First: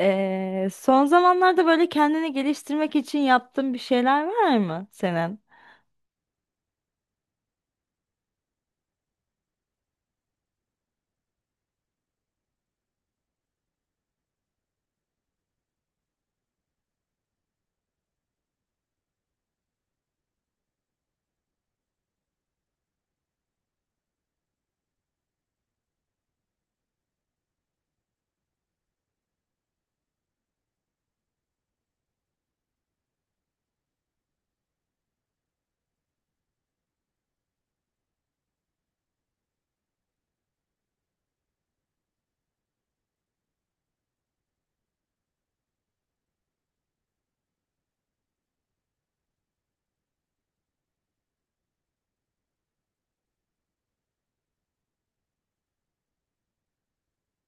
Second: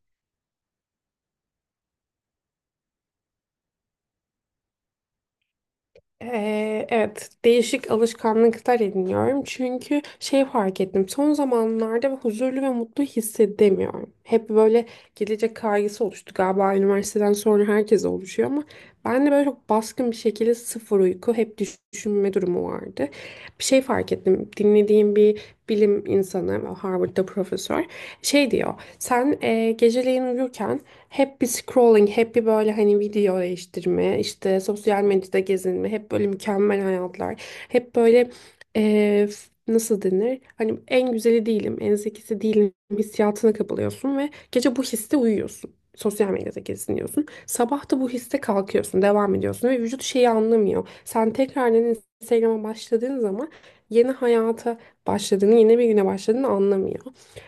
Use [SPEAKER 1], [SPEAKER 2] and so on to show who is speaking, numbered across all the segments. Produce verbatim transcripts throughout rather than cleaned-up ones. [SPEAKER 1] Ee, son zamanlarda böyle kendini geliştirmek için yaptığın bir şeyler var mı senin?
[SPEAKER 2] Ee, evet, değişik alışkanlıklar ediniyorum. Çünkü şey fark ettim. Son zamanlarda huzurlu ve mutlu hissedemiyorum. Hep böyle gelecek kaygısı oluştu galiba, üniversiteden sonra herkes oluşuyor ama ben de böyle çok baskın bir şekilde sıfır uyku, hep düşünme durumu vardı. Bir şey fark ettim. Dinlediğim bir bilim insanı, Harvard'da profesör, şey diyor. Sen e, geceleyin uyurken hep bir scrolling, hep bir böyle hani video değiştirme, işte sosyal medyada gezinme, hep böyle mükemmel hayatlar. Hep böyle eee, f- nasıl denir? Hani en güzeli değilim, en zekisi değilim hissiyatına kapılıyorsun ve gece bu hisse uyuyorsun. Sosyal medyada geziniyorsun. Sabah da bu hisse kalkıyorsun, devam ediyorsun ve vücut şeyi anlamıyor. Sen tekrardan Instagram'a başladığın zaman yeni hayata başladığını, yeni bir güne başladığını anlamıyor.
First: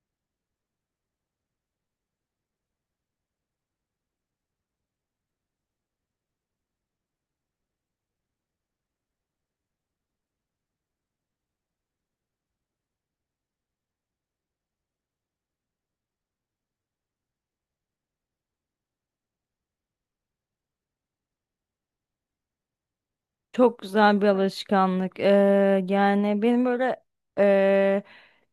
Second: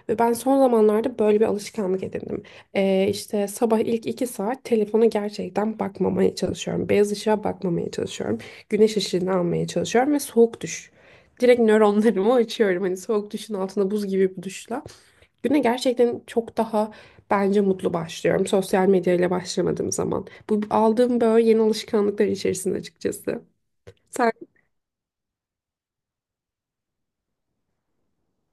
[SPEAKER 2] Ve ben son zamanlarda böyle bir alışkanlık edindim. Ee, işte sabah ilk iki saat telefona gerçekten bakmamaya çalışıyorum. Beyaz ışığa bakmamaya çalışıyorum. Güneş ışığını almaya çalışıyorum ve soğuk duş. Direkt nöronlarımı açıyorum. Hani soğuk duşun altında buz gibi bir duşla. Güne gerçekten çok daha bence mutlu başlıyorum. Sosyal medyayla başlamadığım zaman. Bu aldığım böyle yeni alışkanlıklar içerisinde açıkçası.
[SPEAKER 1] Çok güzel bir
[SPEAKER 2] Sen...
[SPEAKER 1] alışkanlık. Ee, yani benim böyle ee,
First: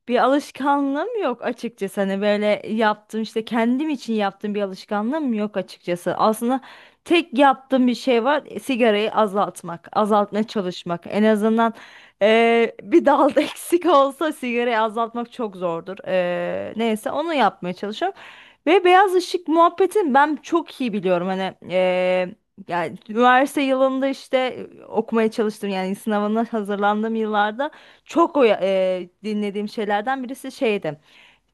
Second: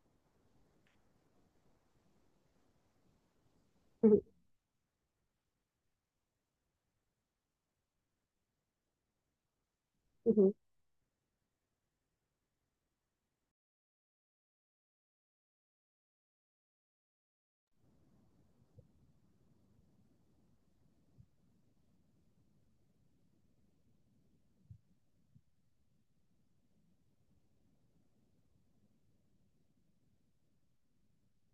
[SPEAKER 1] bir alışkanlığım yok açıkçası. Hani böyle yaptığım işte kendim için yaptığım bir alışkanlığım yok açıkçası. Aslında tek yaptığım bir şey var. e, Sigarayı azaltmak, azaltmaya çalışmak. En azından ee, bir dalda eksik olsa sigarayı azaltmak çok zordur. Ee, neyse onu yapmaya çalışıyorum. Ve beyaz ışık muhabbetini ben çok iyi biliyorum. Hani eee, yani üniversite yılında işte e, okumaya çalıştım, yani sınavına hazırlandığım yıllarda çok o eee, dinlediğim şeylerden birisi şeydi.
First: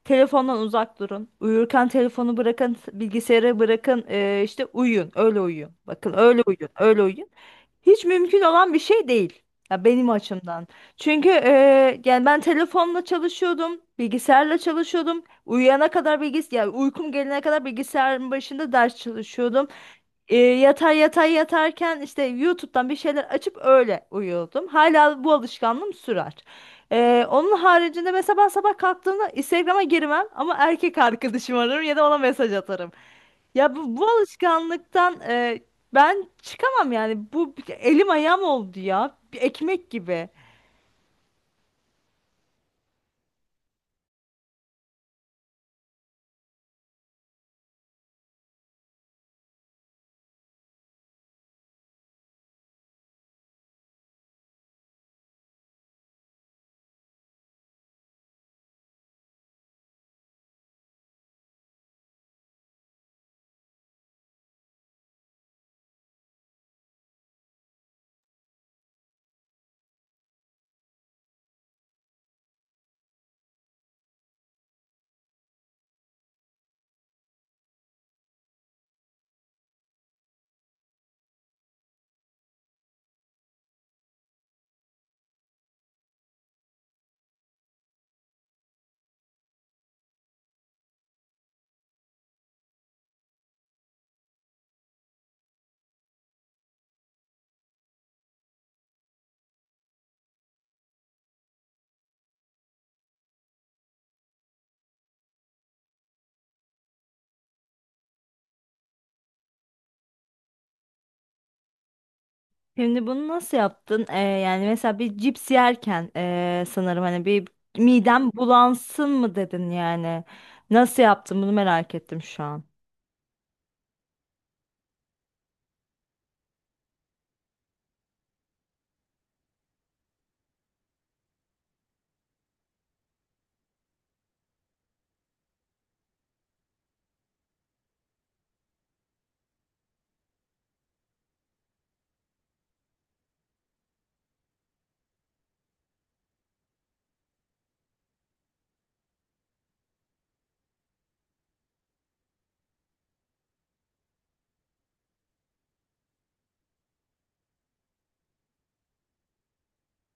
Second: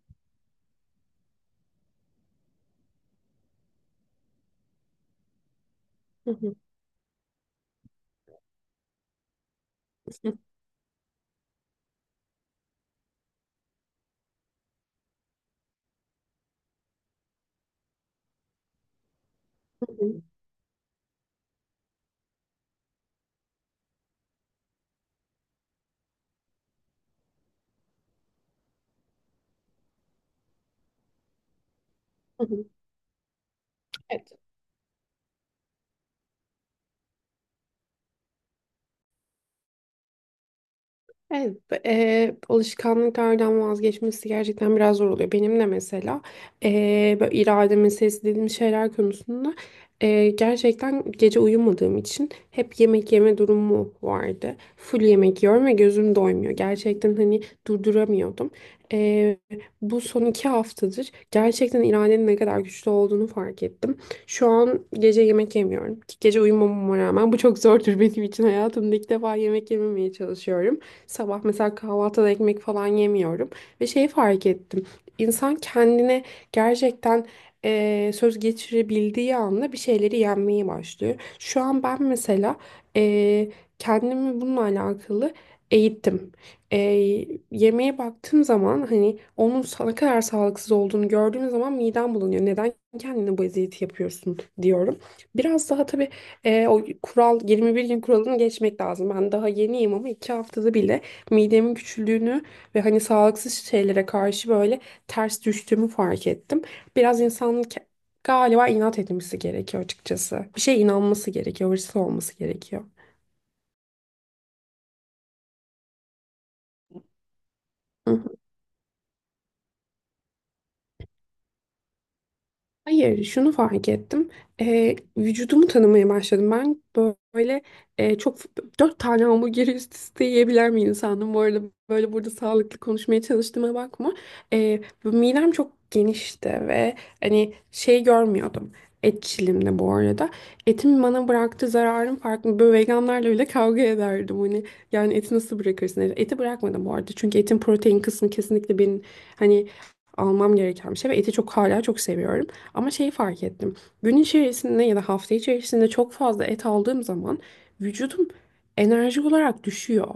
[SPEAKER 1] Telefondan uzak durun. Uyurken telefonu bırakın, bilgisayarı bırakın. eee, işte uyuyun, öyle uyuyun. Bakın
[SPEAKER 2] Hı
[SPEAKER 1] öyle
[SPEAKER 2] hı.
[SPEAKER 1] uyuyun, öyle uyuyun. Hiç mümkün olan bir şey değil. Ya benim
[SPEAKER 2] Hı
[SPEAKER 1] açımdan. Çünkü e, yani ben telefonla çalışıyordum, bilgisayarla çalışıyordum. Uyuyana kadar bilgis yani uykum gelene kadar bilgisayarın başında ders çalışıyordum.
[SPEAKER 2] hı.
[SPEAKER 1] E, yatar yatar yatarken işte YouTube'dan bir şeyler açıp öyle uyuyordum. Hala bu alışkanlığım sürer. E, onun haricinde mesela ben sabah kalktığımda Instagram'a girmem ama erkek arkadaşım ararım ya da ona
[SPEAKER 2] Hı
[SPEAKER 1] mesaj
[SPEAKER 2] hı.
[SPEAKER 1] atarım. Ya bu, bu
[SPEAKER 2] Evet.
[SPEAKER 1] alışkanlıktan e, ben çıkamam yani. Bu bir- elim ayağım oldu ya. Bir ekmek gibi.
[SPEAKER 2] Evet, e, alışkanlıklardan vazgeçmesi gerçekten biraz zor oluyor. Benim de mesela e, böyle irade meselesi dediğimiz şeyler konusunda e, gerçekten gece uyumadığım için hep yemek yeme durumu vardı. Full yemek yiyorum ve gözüm doymuyor. Gerçekten hani durduramıyordum. E, Bu son iki haftadır gerçekten iradenin ne kadar güçlü olduğunu fark ettim. Şu an gece yemek yemiyorum. Gece uyumamama rağmen bu çok zordur, benim için hayatımda ilk defa yemek yememeye çalışıyorum. Sabah mesela kahvaltıda ekmek falan yemiyorum. Ve şeyi fark ettim. İnsan kendine gerçekten eee, söz geçirebildiği anda bir şeyleri yenmeye başlıyor. Şu an ben mesela eee, kendimi bununla alakalı eğittim. Eee, yemeğe baktığım zaman hani onun sa- ne kadar sağlıksız olduğunu gördüğüm zaman midem bulanıyor. Neden kendine bu eziyeti yapıyorsun diyorum. Biraz daha tabii e, o kural, yirmi bir gün kuralını geçmek lazım. Ben daha yeniyim ama iki haftada bile midemin küçüldüğünü ve hani sağlıksız şeylere karşı böyle ters düştüğümü fark ettim. Biraz insanın ke- Galiba inat etmesi gerekiyor açıkçası. Bir şeye inanması gerekiyor, hırslı olması gerekiyor.
[SPEAKER 1] Şimdi bunu nasıl yaptın? E, yani mesela bir cips yerken e, sanırım hani bir midem bulansın mı dedin yani. Nasıl yaptın bunu, merak ettim şu an.
[SPEAKER 2] Hayır, şunu fark ettim. Ee, vücudumu tanımaya başladım. Ben böyle e, çok dört tane hamburgeri üst üste yiyebilen bir insandım. Bu arada böyle burada sağlıklı konuşmaya çalıştığıma bakma. Ee, bu midem çok genişti ve hani şey görmüyordum. Etçilimde bu arada. Etin bana bıraktığı zararın farkında. Böyle veganlarla bile kavga ederdim. Hani yani eti nasıl bırakırsın? Hani, eti bırakmadım bu arada. Çünkü etin protein kısmı kesinlikle benim hani almam gereken bir şey ve eti çok, hala çok seviyorum. Ama şeyi fark ettim. Gün içerisinde ya da hafta içerisinde çok fazla et aldığım zaman vücudum enerji olarak düşüyor.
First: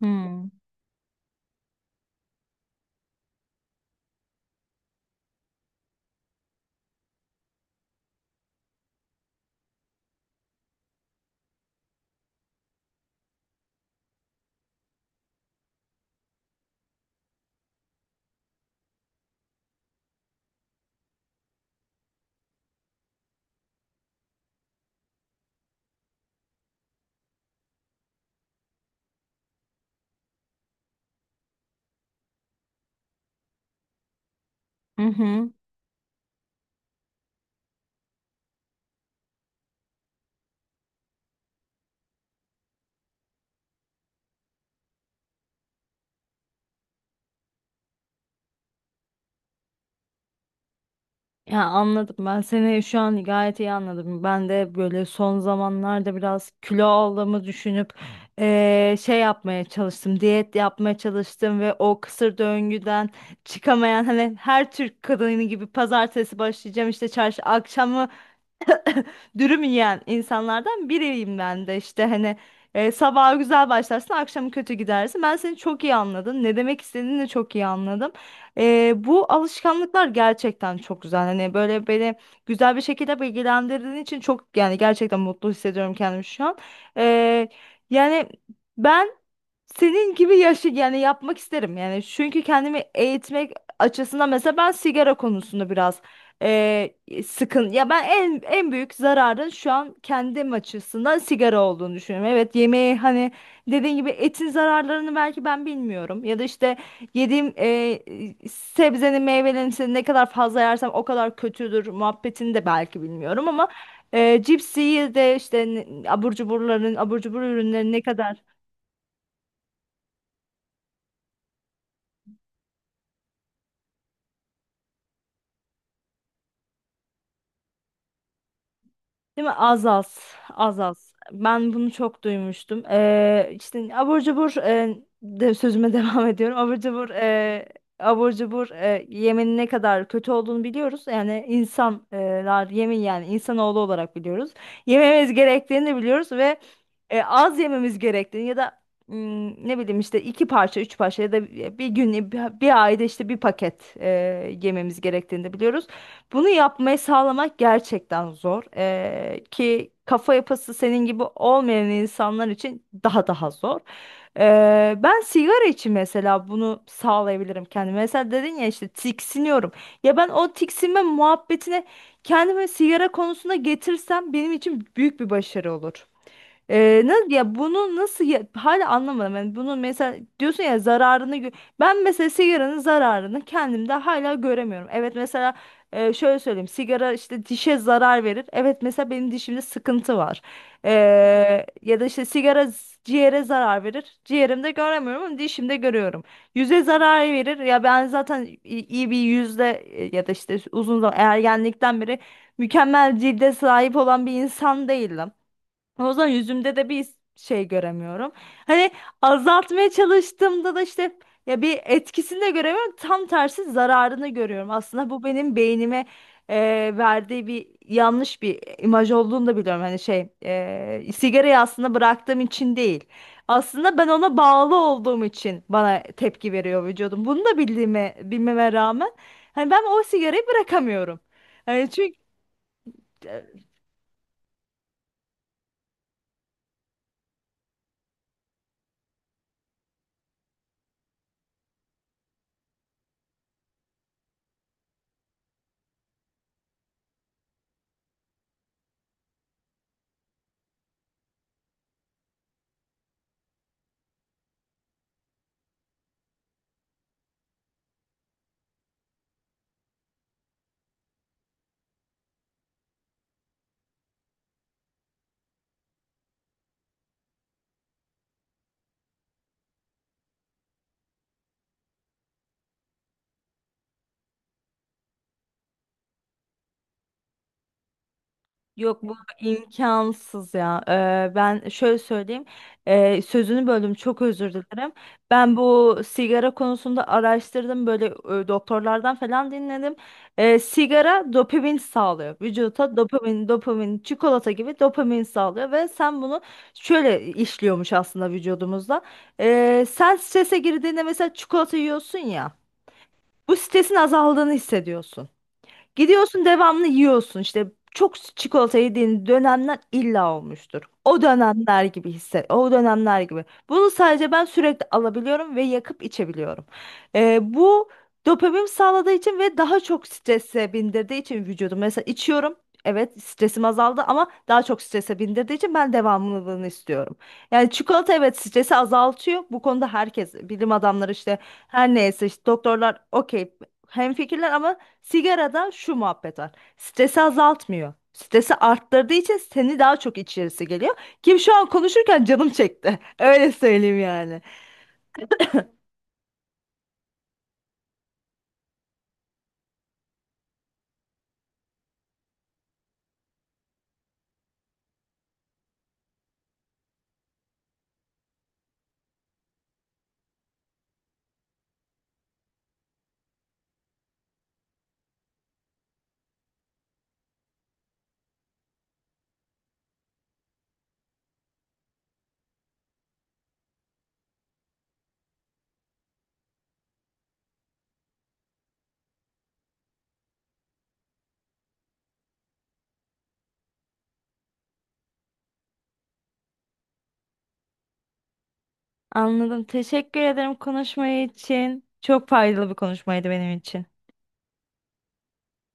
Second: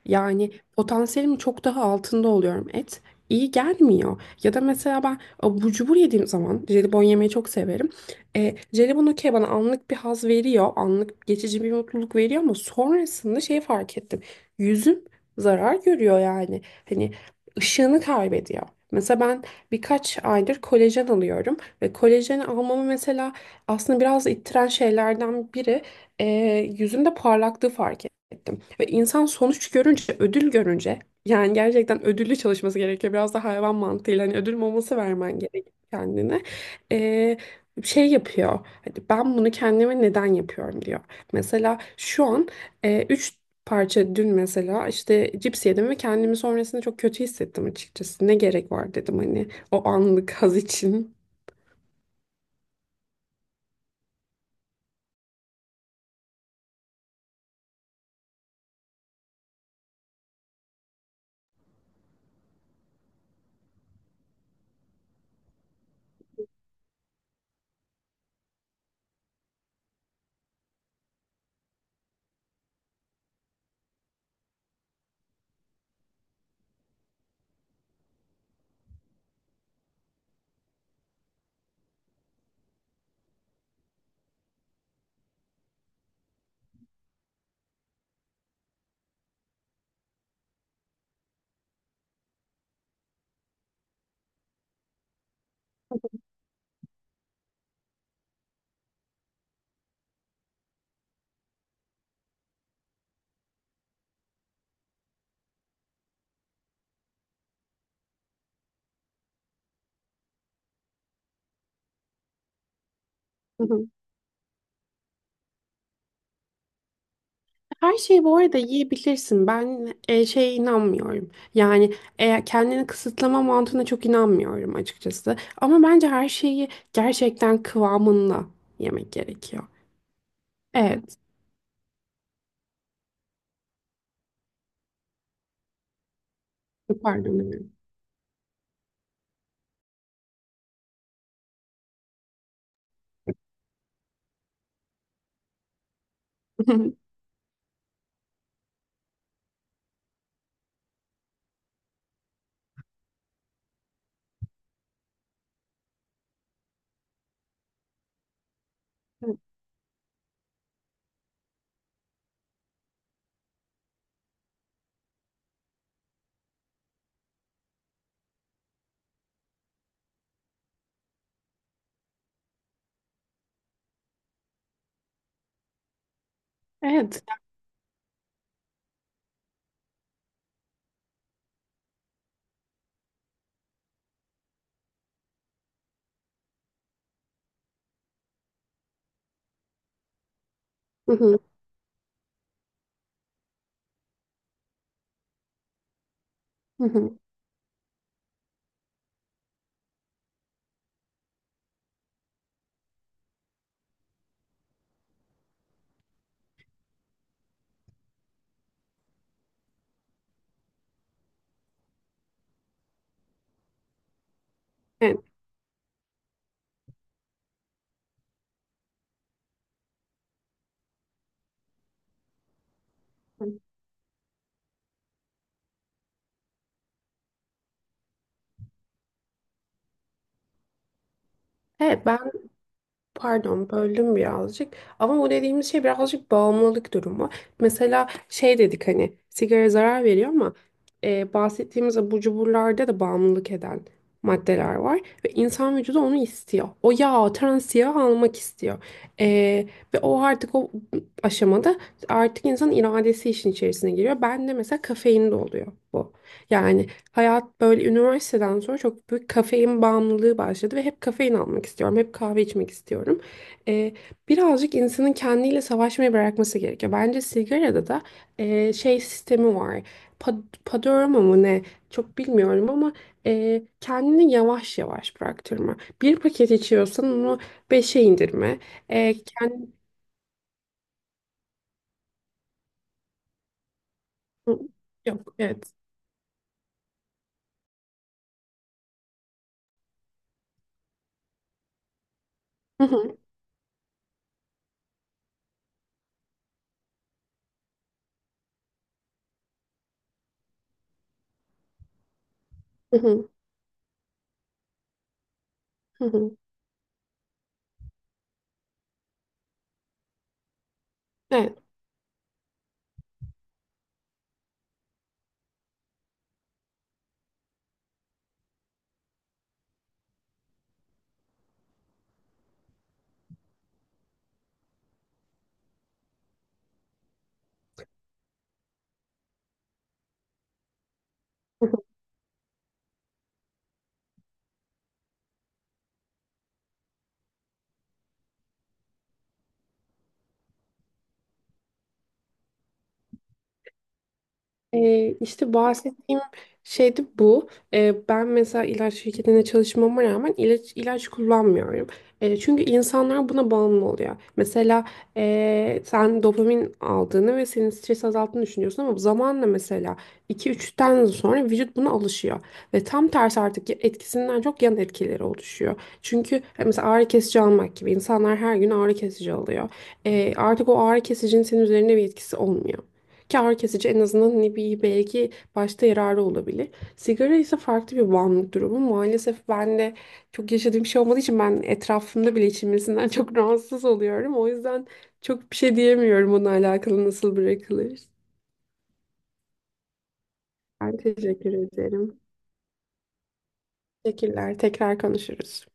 [SPEAKER 1] Hmm.
[SPEAKER 2] Yani potansiyelimin çok daha altında oluyorum. Et iyi gelmiyor. Ya da mesela ben abur cubur yediğim zaman jelibon yemeyi çok severim. E, jelibon okey bana anlık bir haz veriyor. Anlık geçici bir mutluluk veriyor ama sonrasında şeyi fark ettim. Yüzüm zarar görüyor yani. Hani ışığını kaybediyor. Mesela ben birkaç aydır kolajen alıyorum. Ve kolajen almamı mesela aslında biraz ittiren şeylerden biri, e, yüzümde parlaklığı fark ettim. Ve insan sonuç görünce, ödül görünce yani gerçekten ödüllü çalışması gerekiyor. Biraz da hayvan mantığıyla hani ödül maması
[SPEAKER 1] Hı
[SPEAKER 2] vermen
[SPEAKER 1] hı.
[SPEAKER 2] gerekiyor kendine. E, Şey yapıyor. Hani ben bunu kendime neden yapıyorum diyor. Mesela şu an e, üç parça dün mesela işte cips yedim ve kendimi sonrasında çok kötü hissettim açıkçası. Ne gerek var dedim hani o anlık haz için.
[SPEAKER 1] Ya anladım, ben seni şu an gayet iyi anladım. Ben de böyle son zamanlarda biraz kilo aldığımı düşünüp eee, şey yapmaya çalıştım. Diyet yapmaya çalıştım ve o kısır döngüden çıkamayan, hani her Türk kadını gibi pazartesi başlayacağım, işte çarşı akşamı dürüm yiyen insanlardan biriyim ben de, işte hani e, sabaha güzel başlarsın, akşamı kötü gidersin. Ben seni çok iyi anladım. Ne demek istediğini de çok iyi anladım. E, bu alışkanlıklar gerçekten çok güzel. Hani böyle beni güzel bir şekilde bilgilendirdiğin için çok, yani gerçekten mutlu hissediyorum kendimi şu an. E, Yani ben senin gibi yaşı yani yapmak isterim yani, çünkü kendimi eğitmek açısından mesela ben sigara konusunda biraz eee, sıkın ya, ben en en büyük zararın şu an kendim açısından sigara olduğunu düşünüyorum. Evet, yemeği hani dediğin gibi etin zararlarını belki ben bilmiyorum ya da işte yediğim eee, sebzenin, meyvelerin işte ne kadar fazla yersem o kadar kötüdür muhabbetini de belki bilmiyorum
[SPEAKER 2] Hı
[SPEAKER 1] ama
[SPEAKER 2] hı.
[SPEAKER 1] eee cipsi de işte ne- abur cuburların, abur cubur ürünleri
[SPEAKER 2] Her
[SPEAKER 1] ne
[SPEAKER 2] şeyi bu
[SPEAKER 1] kadar.
[SPEAKER 2] arada yiyebilirsin. Ben e, şeye inanmıyorum. Yani eğer kendini kısıtlama mantığına çok inanmıyorum açıkçası. Ama bence her şeyi gerçekten kıvamında yemek
[SPEAKER 1] Değil mi?
[SPEAKER 2] gerekiyor.
[SPEAKER 1] Az az. Az az.
[SPEAKER 2] Evet.
[SPEAKER 1] Ben bunu çok duymuştum. Ee, işte abur cubur e, de sözüme devam ediyorum. Abur cubur
[SPEAKER 2] Pardon.
[SPEAKER 1] e, abur cubur e, yemenin ne kadar kötü olduğunu biliyoruz. Yani insanlar e, yemin yani insanoğlu olarak biliyoruz. Yememiz gerektiğini de biliyoruz ve
[SPEAKER 2] evet.
[SPEAKER 1] e, az yememiz gerektiğini ya da mm, ne bileyim işte iki parça, üç parça ya da bir gün bir, bir ayda işte bir paket e, yememiz gerektiğini de biliyoruz. Bunu yapmayı sağlamak gerçekten zor. Ee, ki kafa yapısı senin gibi olmayan insanlar için daha daha zor. Ee, ben sigara için mesela bunu sağlayabilirim kendime. Mesela dedin ya işte, tiksiniyorum. Ya ben o tiksinme muhabbetine kendimi sigara konusunda getirsem benim için büyük bir başarı olur. Ee,
[SPEAKER 2] Evet.
[SPEAKER 1] nasıl ya Bunu nasıl ya- hala anlamadım. Yani bunu mesela diyorsun ya, zararını gö- ben mesela sigaranın zararını kendimde hala göremiyorum. Evet mesela e, şöyle söyleyeyim, sigara işte dişe zarar verir. Evet mesela benim dişimde sıkıntı var.
[SPEAKER 2] Hı
[SPEAKER 1] Ee,
[SPEAKER 2] hı.
[SPEAKER 1] Ya da işte sigara z- ciğere zarar verir. Ciğerimde göremiyorum ama dişimde görüyorum. Yüze
[SPEAKER 2] Hı hı.
[SPEAKER 1] zarar verir. Ya ben zaten i- iyi bir yüzde e, ya da işte uzun zaman, ergenlikten beri mükemmel cilde sahip olan bir insan değildim. O zaman yüzümde de bir şey göremiyorum. Hani azaltmaya çalıştığımda da işte ya bir etkisini de göremiyorum. Tam tersi zararını görüyorum. Aslında
[SPEAKER 2] Evet.
[SPEAKER 1] bu benim beynime e, verdiği bir yanlış bir imaj olduğunu da biliyorum. Hani şey e, sigarayı aslında bıraktığım için değil. Aslında ben ona bağlı olduğum için bana tepki veriyor vücudum. Bunu da bildiğime, bilmeme rağmen hani ben o sigarayı bırakamıyorum. Hani
[SPEAKER 2] Evet,
[SPEAKER 1] çünkü
[SPEAKER 2] ben pardon böldüm birazcık ama bu dediğimiz şey birazcık bağımlılık durumu. Mesela şey dedik hani sigara zarar veriyor ama e, bahsettiğimiz abur cuburlarda da bağımlılık eden maddeler var ve insan vücudu onu istiyor. O yağ, trans yağ almak istiyor. E, Ve o artık o aşamada artık insanın iradesi işin içerisine giriyor. Ben de mesela kafeinde oluyor bu. Yani hayat böyle üniversiteden sonra çok büyük kafein bağımlılığı başladı ve hep kafein almak istiyorum, hep kahve içmek istiyorum. Ee, Birazcık insanın kendiyle savaşmayı bırakması gerekiyor. Bence sigarada da e, şey sistemi var. Pa- Padorama mı ne? Çok bilmiyorum ama e, kendini yavaş yavaş bıraktırma. Bir paket içiyorsan onu beşe indirme. E, kend-
[SPEAKER 1] İmkansız ya. Ee, ben şöyle söyleyeyim. Ee, sözünü böldüm, çok özür dilerim.
[SPEAKER 2] Yok,
[SPEAKER 1] Ben
[SPEAKER 2] evet.
[SPEAKER 1] bu sigara konusunda araştırdım. Böyle e, doktorlardan falan dinledim. Ee, sigara dopamin sağlıyor.
[SPEAKER 2] Hı
[SPEAKER 1] Vücuda
[SPEAKER 2] hı,
[SPEAKER 1] dopamin, dopamin, çikolata gibi dopamin sağlıyor. Ve sen bunu şöyle işliyormuş aslında vücudumuzda. Ee, sen strese girdiğinde mesela çikolata yiyorsun ya.
[SPEAKER 2] hı hı,
[SPEAKER 1] Bu stresin azaldığını hissediyorsun.
[SPEAKER 2] hı hı.
[SPEAKER 1] Gidiyorsun devamlı yiyorsun, işte çok çikolata yediğin dönemler illa olmuştur. O
[SPEAKER 2] Evet.
[SPEAKER 1] dönemler gibi hisset, o dönemler gibi. Bunu sadece ben sürekli alabiliyorum ve yakıp içebiliyorum. Ee, bu dopamin sağladığı için ve daha çok strese bindirdiği için vücudum. Mesela içiyorum. Evet stresim azaldı ama daha çok strese bindirdiği için ben devamlılığını istiyorum. Yani çikolata, evet, stresi azaltıyor. Bu konuda herkes, bilim adamları işte her neyse, işte doktorlar, okey, hemfikirler, ama sigarada şu muhabbet var. Stresi azaltmıyor. Stresi arttırdığı için seni daha çok içerisi geliyor. Kim şu an konuşurken canım çekti. Öyle söyleyeyim yani.
[SPEAKER 2] Ee, işte bahsettiğim şey de bu. Ee, ben mesela ilaç şirketinde çalışmama rağmen ilaç ilaç kullanmıyorum. Ee, çünkü insanlar buna bağımlı oluyor. Mesela ee, sen dopamin aldığını ve senin stres azalttığını düşünüyorsun ama zamanla mesela iki üçten sonra vücut buna alışıyor. Ve tam tersi artık etkisinden çok yan etkileri oluşuyor. Çünkü e, mesela ağrı kesici almak gibi insanlar her gün ağrı kesici alıyor. Ee, artık o ağrı kesicinin senin üzerinde bir etkisi olmuyor. Kâr kesici, en azından ne bir belki başta yararı olabilir. Sigara ise farklı bir bağımlılık durumu. Maalesef ben de çok yaşadığım bir şey olmadığı için ben etrafımda bile içilmesinden çok rahatsız oluyorum. O yüzden çok bir şey diyemiyorum bununla alakalı nasıl bırakılır.
[SPEAKER 1] Anladım. Teşekkür ederim
[SPEAKER 2] Ben
[SPEAKER 1] konuşmayı
[SPEAKER 2] teşekkür
[SPEAKER 1] için.
[SPEAKER 2] ederim.
[SPEAKER 1] Çok faydalı bir konuşmaydı benim için.
[SPEAKER 2] Teşekkürler. Tekrar konuşuruz.